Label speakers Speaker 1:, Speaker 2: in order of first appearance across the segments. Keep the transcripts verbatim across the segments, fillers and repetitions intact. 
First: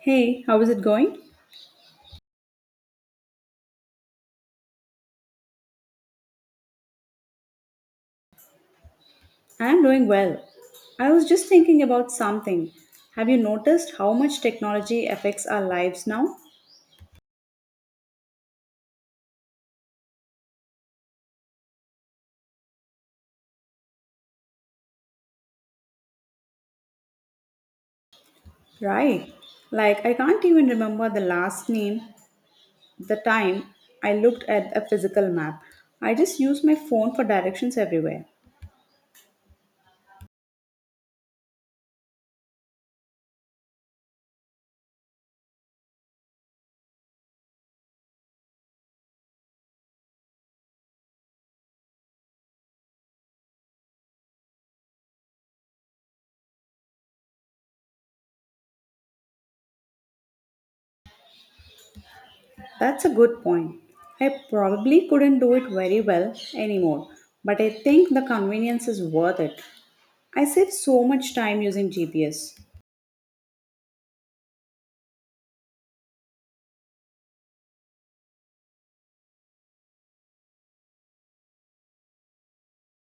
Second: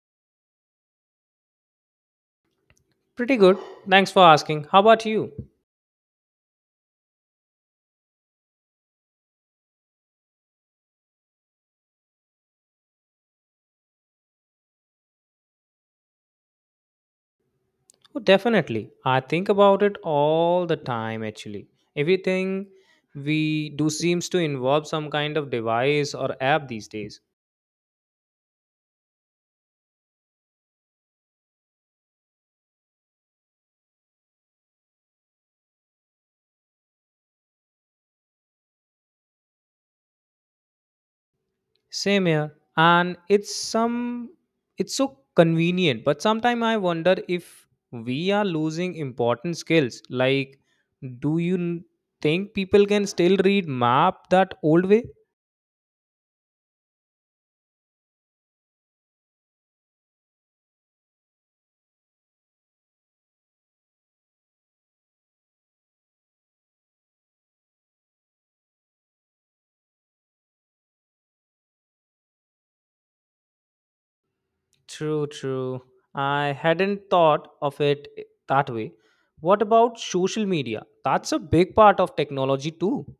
Speaker 1: Hey, how is it going?
Speaker 2: Pretty good. Thanks for asking. How about you?
Speaker 1: I'm doing well. I was just thinking about something. Have you noticed how much technology affects our lives now?
Speaker 2: Oh, definitely. I think about it all the time actually. Everything we do seems to involve some kind of device or app these days.
Speaker 1: Right. Like, I can't even remember the last name, the time I looked at a physical map. I just use my phone for directions everywhere.
Speaker 2: Same here. And it's some it's so convenient, but sometimes I wonder if we are losing important skills. Like do you n- think people can still read map that old way?
Speaker 1: That's a good point. I probably couldn't do it very well anymore, but I think the convenience is worth it. I save so much time using G P S.
Speaker 2: True, true. I hadn't thought of it i- that way. What about social media? That's a big part of technology too.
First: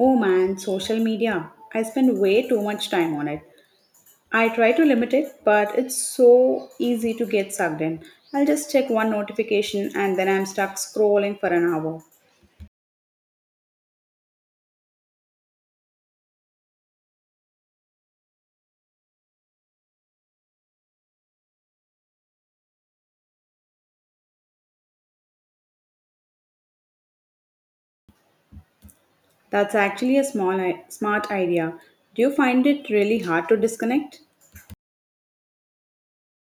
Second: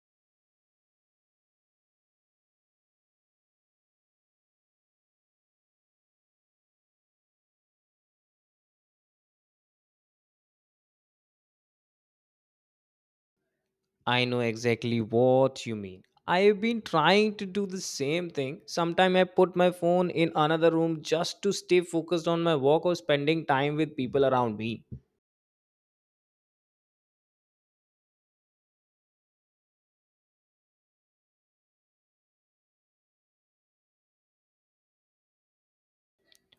Speaker 1: Oh man, social media. I spend way too much time on it. I try to limit it, but it's so easy to get sucked in. I'll just check one notification and then I'm stuck scrolling for an hour.
Speaker 2: I know exactly what you mean. I've been trying to do the same thing. Sometimes I put my phone in another room just to stay focused on my work or spending time with people around me.
Speaker 1: That's actually a small i- smart idea. Do you find it really hard to disconnect?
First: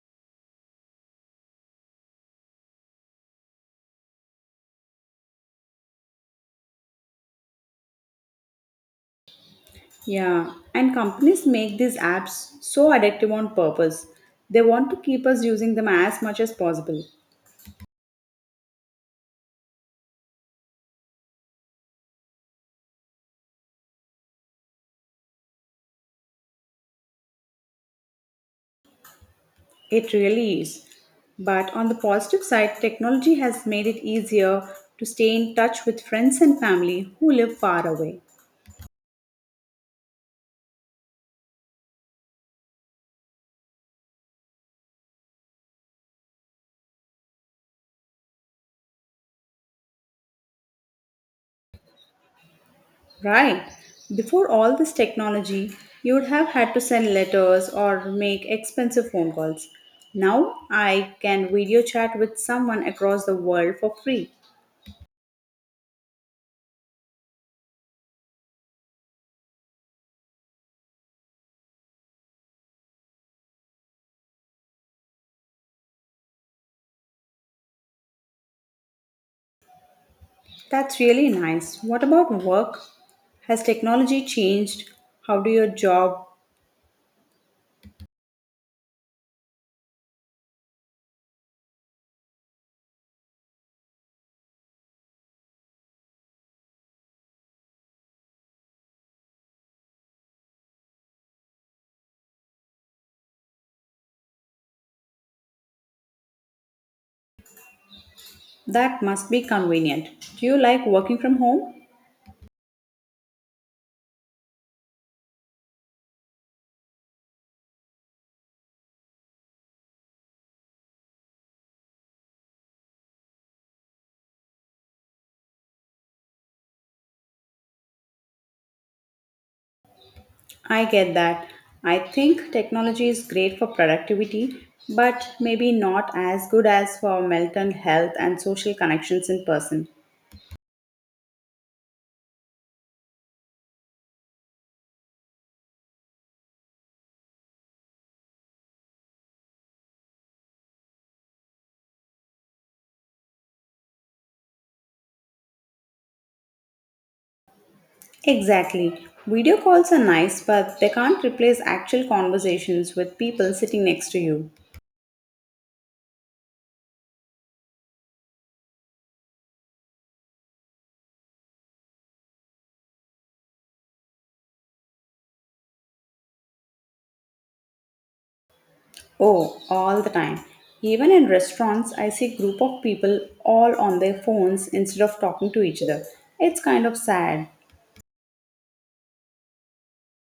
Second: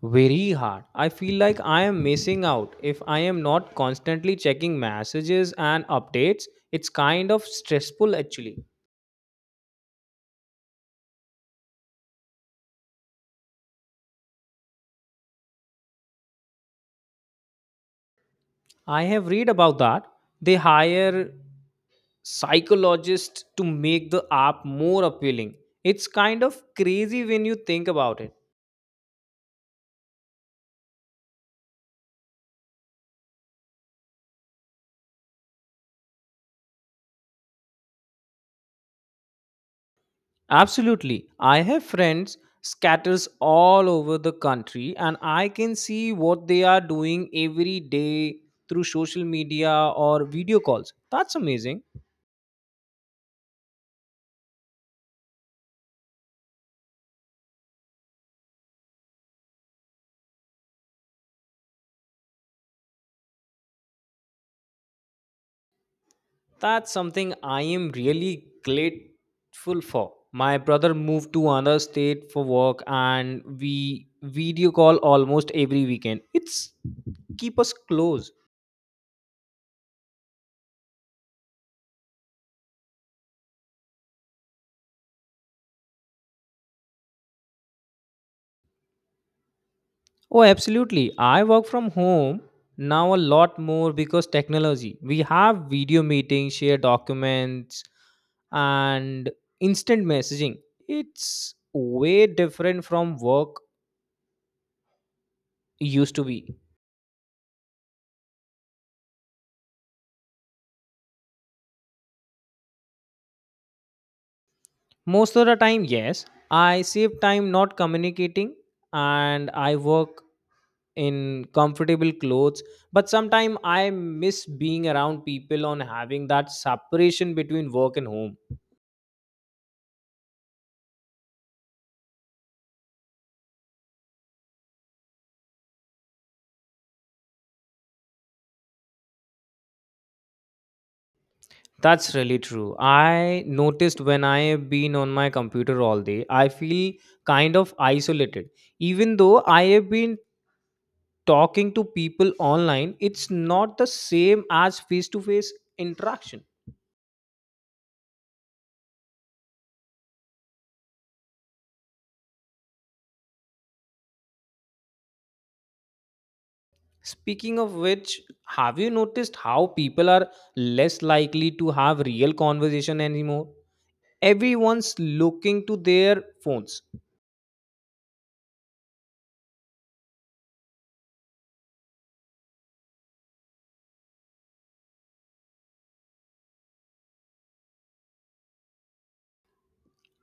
Speaker 2: Very hard. I feel like I am missing out if I am not constantly checking messages and updates. It's kind of stressful actually.
Speaker 1: Yeah, and companies make these apps so addictive on purpose. They want to keep us using them as much as possible.
Speaker 2: I have read about that. They hire psychologists to make the app more appealing. It's kind of crazy when you think about it.
Speaker 1: It really is. But on the positive side, technology has made it easier to stay in touch with friends and family who live far away.
Speaker 2: Absolutely. I have friends scatters all over the country and I can see what they are doing every day through social media or video calls. That's amazing.
Speaker 1: Right. Before all this technology, you would have had to send letters or make expensive phone calls. Now I can video chat with someone across the world for free.
Speaker 2: That's something I am really grateful for. My brother moved to another state for work and we video call almost every weekend. It's keep us close.
Speaker 1: That's really nice. What about work? Has technology changed? How do your job?
Speaker 2: Oh, absolutely. I work from home now a lot more because technology. We have video meetings, share documents and instant messaging. It's way different from work used to be.
Speaker 1: That must be convenient. Do you like working from home?
Speaker 2: Most of the time, yes. I save time not communicating and I work in comfortable clothes. But sometimes I miss being around people on having that separation between work and home.
Speaker 1: I get that. I think technology is great for productivity, but maybe not as good as for mental health and social connections in person.
Speaker 2: That's really true. I noticed when I have been on my computer all day, I feel kind of isolated. Even though I have been talking to people online, it's not the same as face to face interaction.
Speaker 1: Exactly. Video calls are nice, but they can't replace actual conversations with people sitting next to you.
Speaker 2: Speaking of which, have you noticed how people are less likely to have real conversation anymore? Everyone's looking to their phones.
Speaker 1: Oh, all the time. Even in restaurants, I see group of people all on their phones instead of talking to each other. It's kind of sad.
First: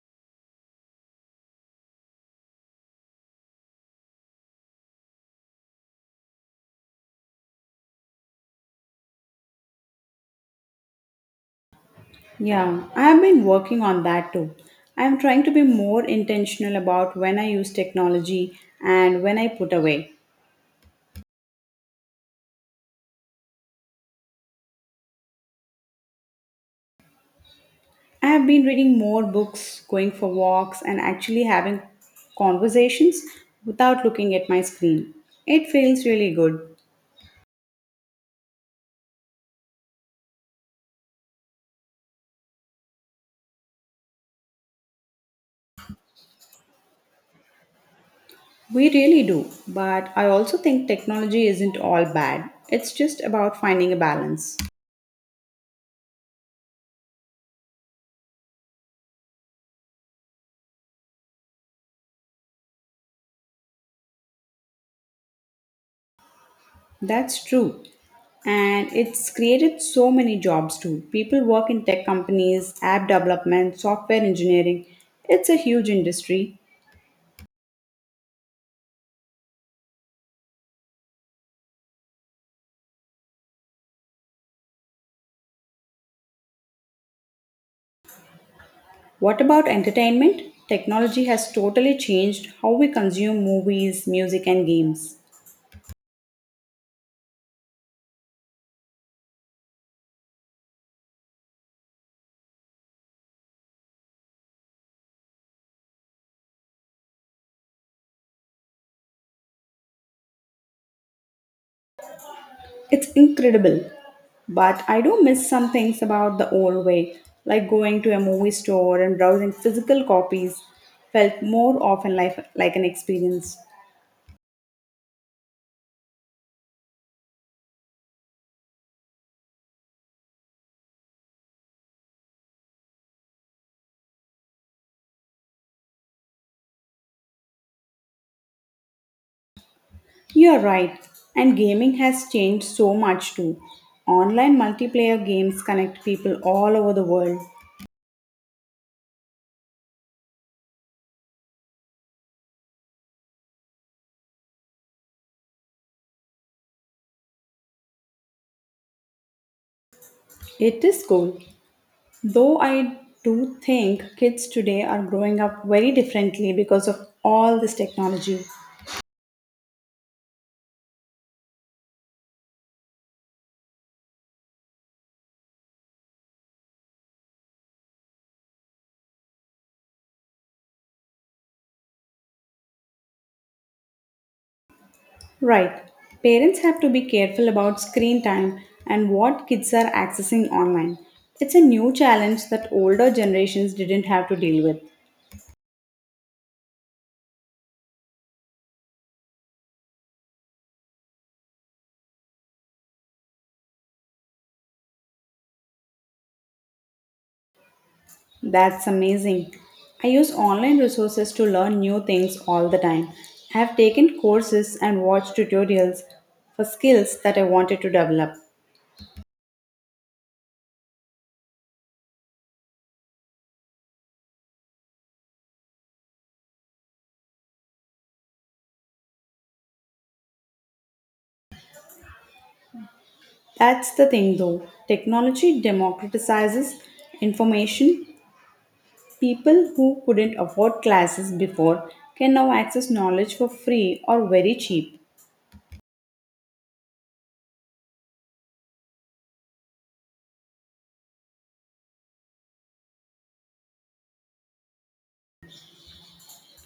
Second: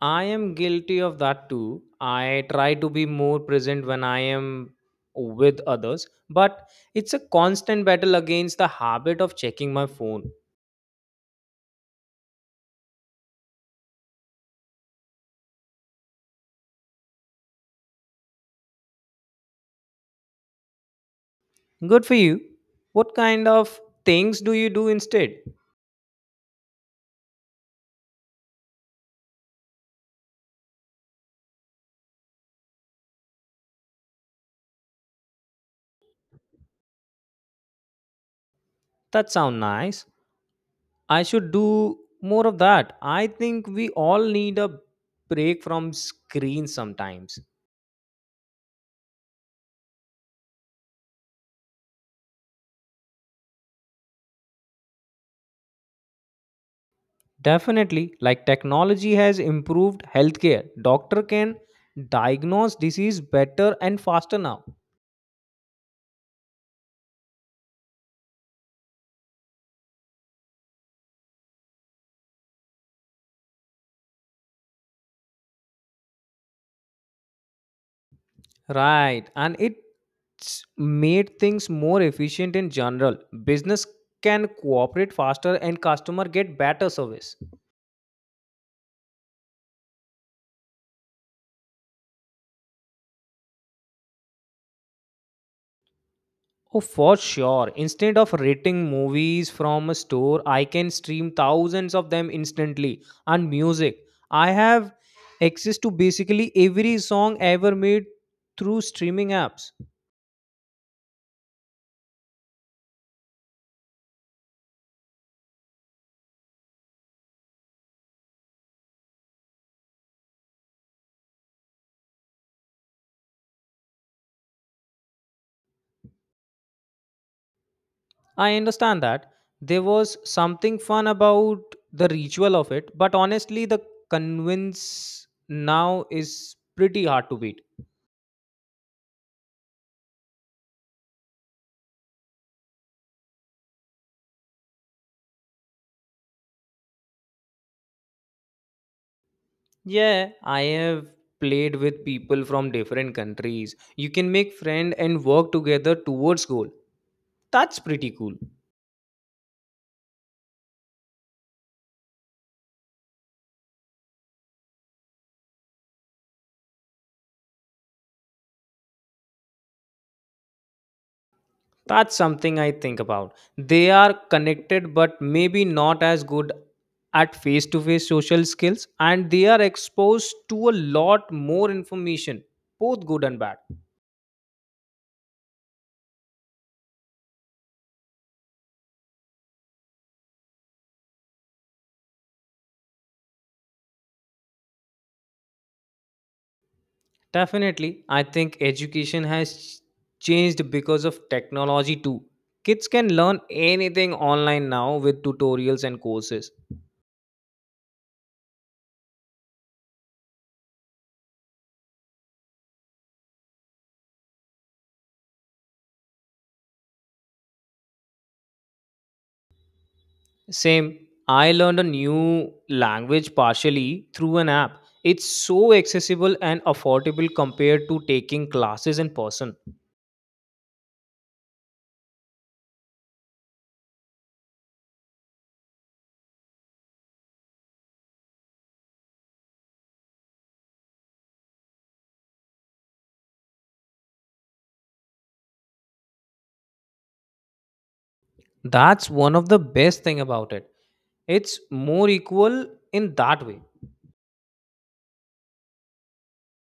Speaker 2: I am guilty of that too. I try to be more present when I am with others, but it's a constant battle against the habit of checking my phone.
Speaker 1: Yeah, I have been working on that too. I am trying to be more intentional about when I use technology and when I put away.
Speaker 2: Good for you. What kind of things do you do instead?
Speaker 1: I have been reading more books, going for walks, and actually having conversations without looking at my screen. It feels really good.
Speaker 2: That sound nice. I should do more of that. I think we all need a break from screens sometimes.
Speaker 1: We really do, but I also think technology isn't all bad. It's just about finding a balance.
Speaker 2: Definitely, like technology has improved healthcare. Doctor can diagnose disease better and faster now.
Speaker 1: That's true. And it's created so many jobs too. People work in tech companies, app development, software engineering. It's a huge industry.
Speaker 2: Right, and it's made things more efficient in general. Business can cooperate faster and customer get better service.
Speaker 1: What about entertainment? Technology has totally changed how we consume movies, music, and games.
Speaker 2: Oh, for sure. Instead of rating movies from a store, I can stream thousands of them instantly. And music, I have access to basically every song ever made through streaming apps.
Speaker 1: It's incredible. But I do miss some things about the old way, like going to a movie store and browsing physical copies, felt more often like, like an experience.
Speaker 2: I understand that there was something fun about the ritual of it, but honestly, the convince now is pretty hard to beat.
Speaker 1: You're right, and gaming has changed so much too. Online multiplayer games connect people all over the world.
Speaker 2: Yeah, I have played with people from different countries. You can make friend and work together towards goal. That's pretty cool.
Speaker 1: It is cool, though I do think kids today are growing up very differently because of all this technology.
Speaker 2: That's something I think about. They are connected, but maybe not as good at face to face social skills, and they are exposed to a lot more information, both good and bad.
Speaker 1: Right, parents have to be careful about screen time and what kids are accessing online. It's a new challenge that older generations didn't have to deal with.
Speaker 2: Definitely, I think education has changed because of technology too. Kids can learn anything online now with tutorials and courses.
Speaker 1: That's amazing. I use online resources to learn new things all the time. I have taken courses and watched tutorials for skills that I wanted to develop.
Speaker 2: Same. I learned a new language partially through an app. It's so accessible and affordable compared to taking classes in person.
Speaker 1: That's the thing though. Technology democratizes information. People who couldn't afford classes before can now access knowledge for free or very cheap.
Speaker 2: That's one of the best thing about it. It's more equal in that way.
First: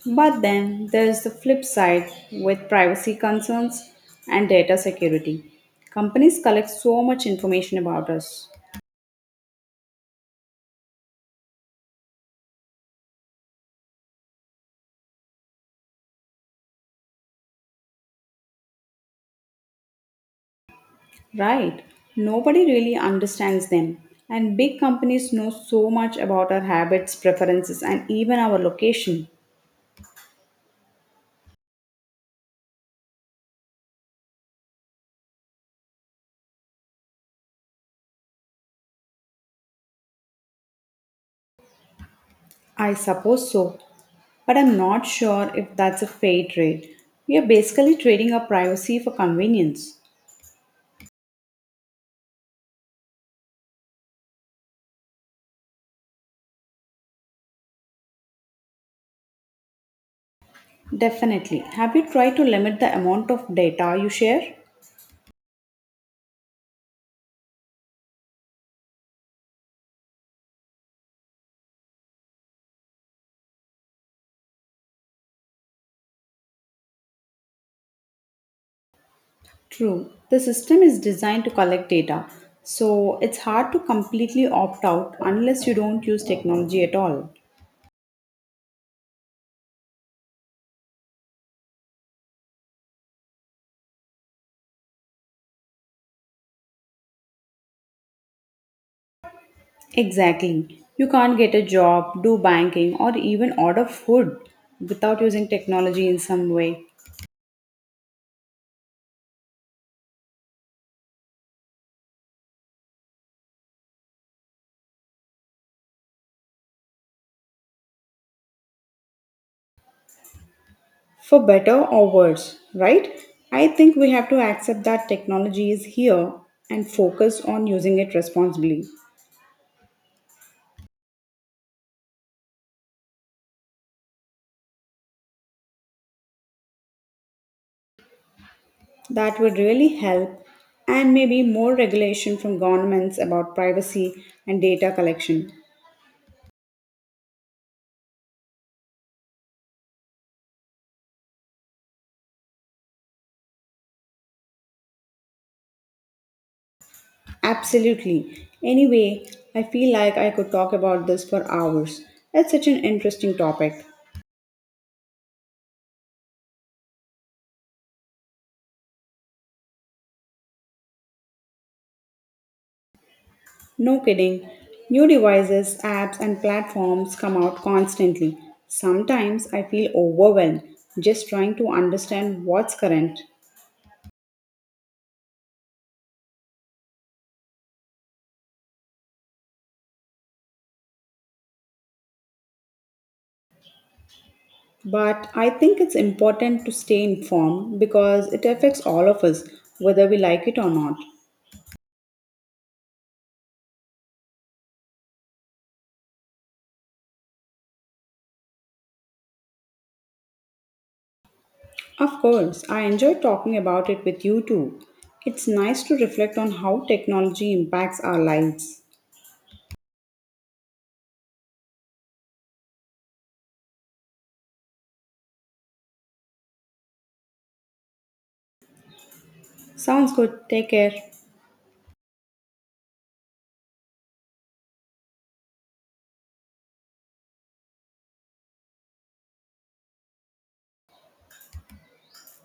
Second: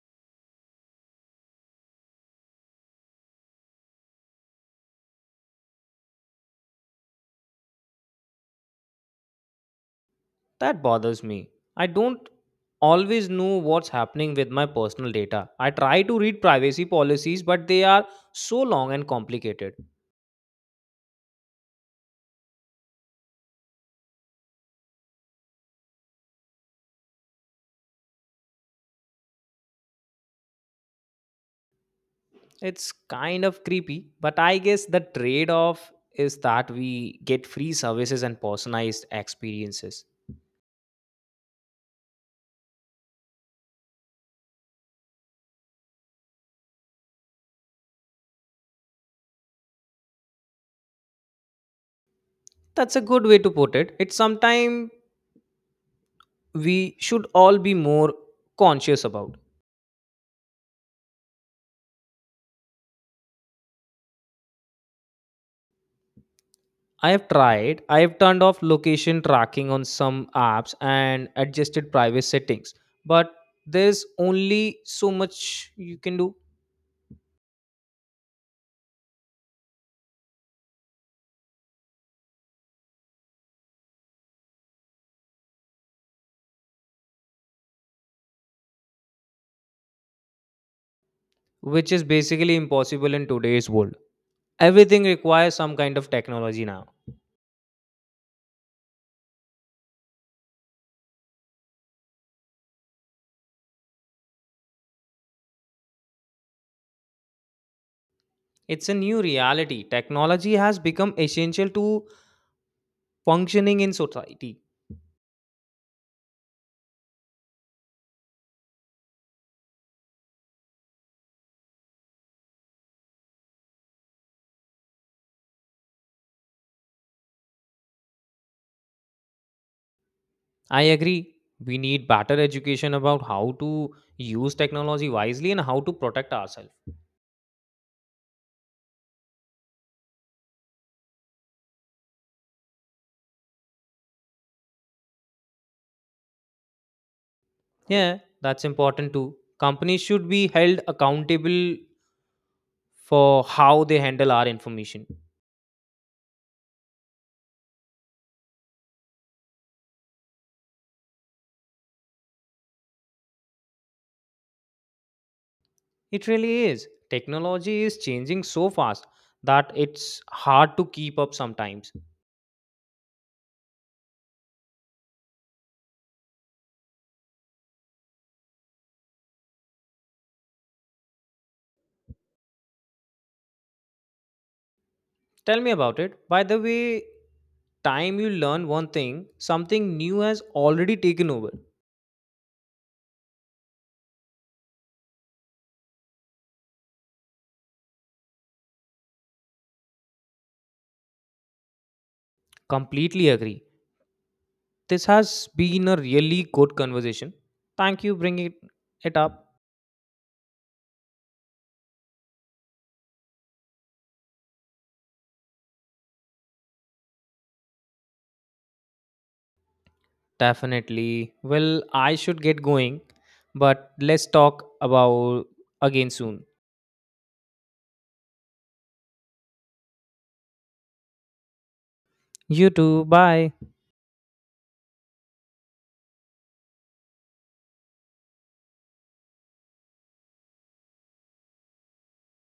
Speaker 1: But then there's the flip side with privacy concerns and data security. Companies collect so much information about us.
Speaker 2: That bothers me. I don't always know what's happening with my personal data. I try to read privacy policies but they are so long and complicated.
Speaker 1: Right. Nobody really understands them. And big companies know so much about our habits, preferences, and even our location.
Speaker 2: It's kind of creepy, but I guess the trade off is that we get free services and personalized experiences.
Speaker 1: I suppose so. But I'm not sure if that's a fair trade. We are basically trading our privacy for convenience.
Speaker 2: That's a good way to put it. It's sometimes we should all be more conscious about.
Speaker 1: Definitely. Have you tried to limit the amount of data you share?
Speaker 2: I have tried, I have turned off location tracking on some apps and adjusted private settings, but there's only so much you can do,
Speaker 1: True. The system is designed to collect data, so it's hard to completely opt out unless you don't use technology at all.
Speaker 2: which is basically impossible in today's world. Everything requires some kind of technology now.
Speaker 1: Exactly. You can't get a job, do banking, or even order food without using technology in some way,
Speaker 2: It's a new reality. Technology has become essential to functioning in society.
Speaker 1: for better or worse, right? I think we have to accept that technology is here and focus on using it responsibly.
Speaker 2: I agree. We need better education about how to use technology wisely and how to protect ourselves.
Speaker 1: That would really help, and maybe more regulation from governments about privacy and data collection.
Speaker 2: Yeah, that's important too. Companies should be held accountable for how they handle our information.
Speaker 1: Absolutely. Anyway, I feel like I could talk about this for hours. It's such an interesting topic.
Speaker 2: It really is. Technology is changing so fast that it's hard to keep up sometimes.
Speaker 1: No kidding. New devices, apps, and platforms come out constantly. Sometimes I feel overwhelmed just trying to understand what's current.
Speaker 2: Tell me about it. By the way, time you learn one thing, something new has already taken over.
Speaker 1: But I think it's important to stay informed because it affects all of us, whether we like it or not.
Speaker 2: Completely agree. This has been a really good conversation. Thank you bringing it up.
Speaker 1: Of course, I enjoy talking about it with you too. It's nice to reflect on how technology impacts our lives.
Speaker 2: Definitely. Well, I should get going, but let's talk about again soon.
Speaker 1: Sounds good. Take care.
Speaker 2: You too. Bye.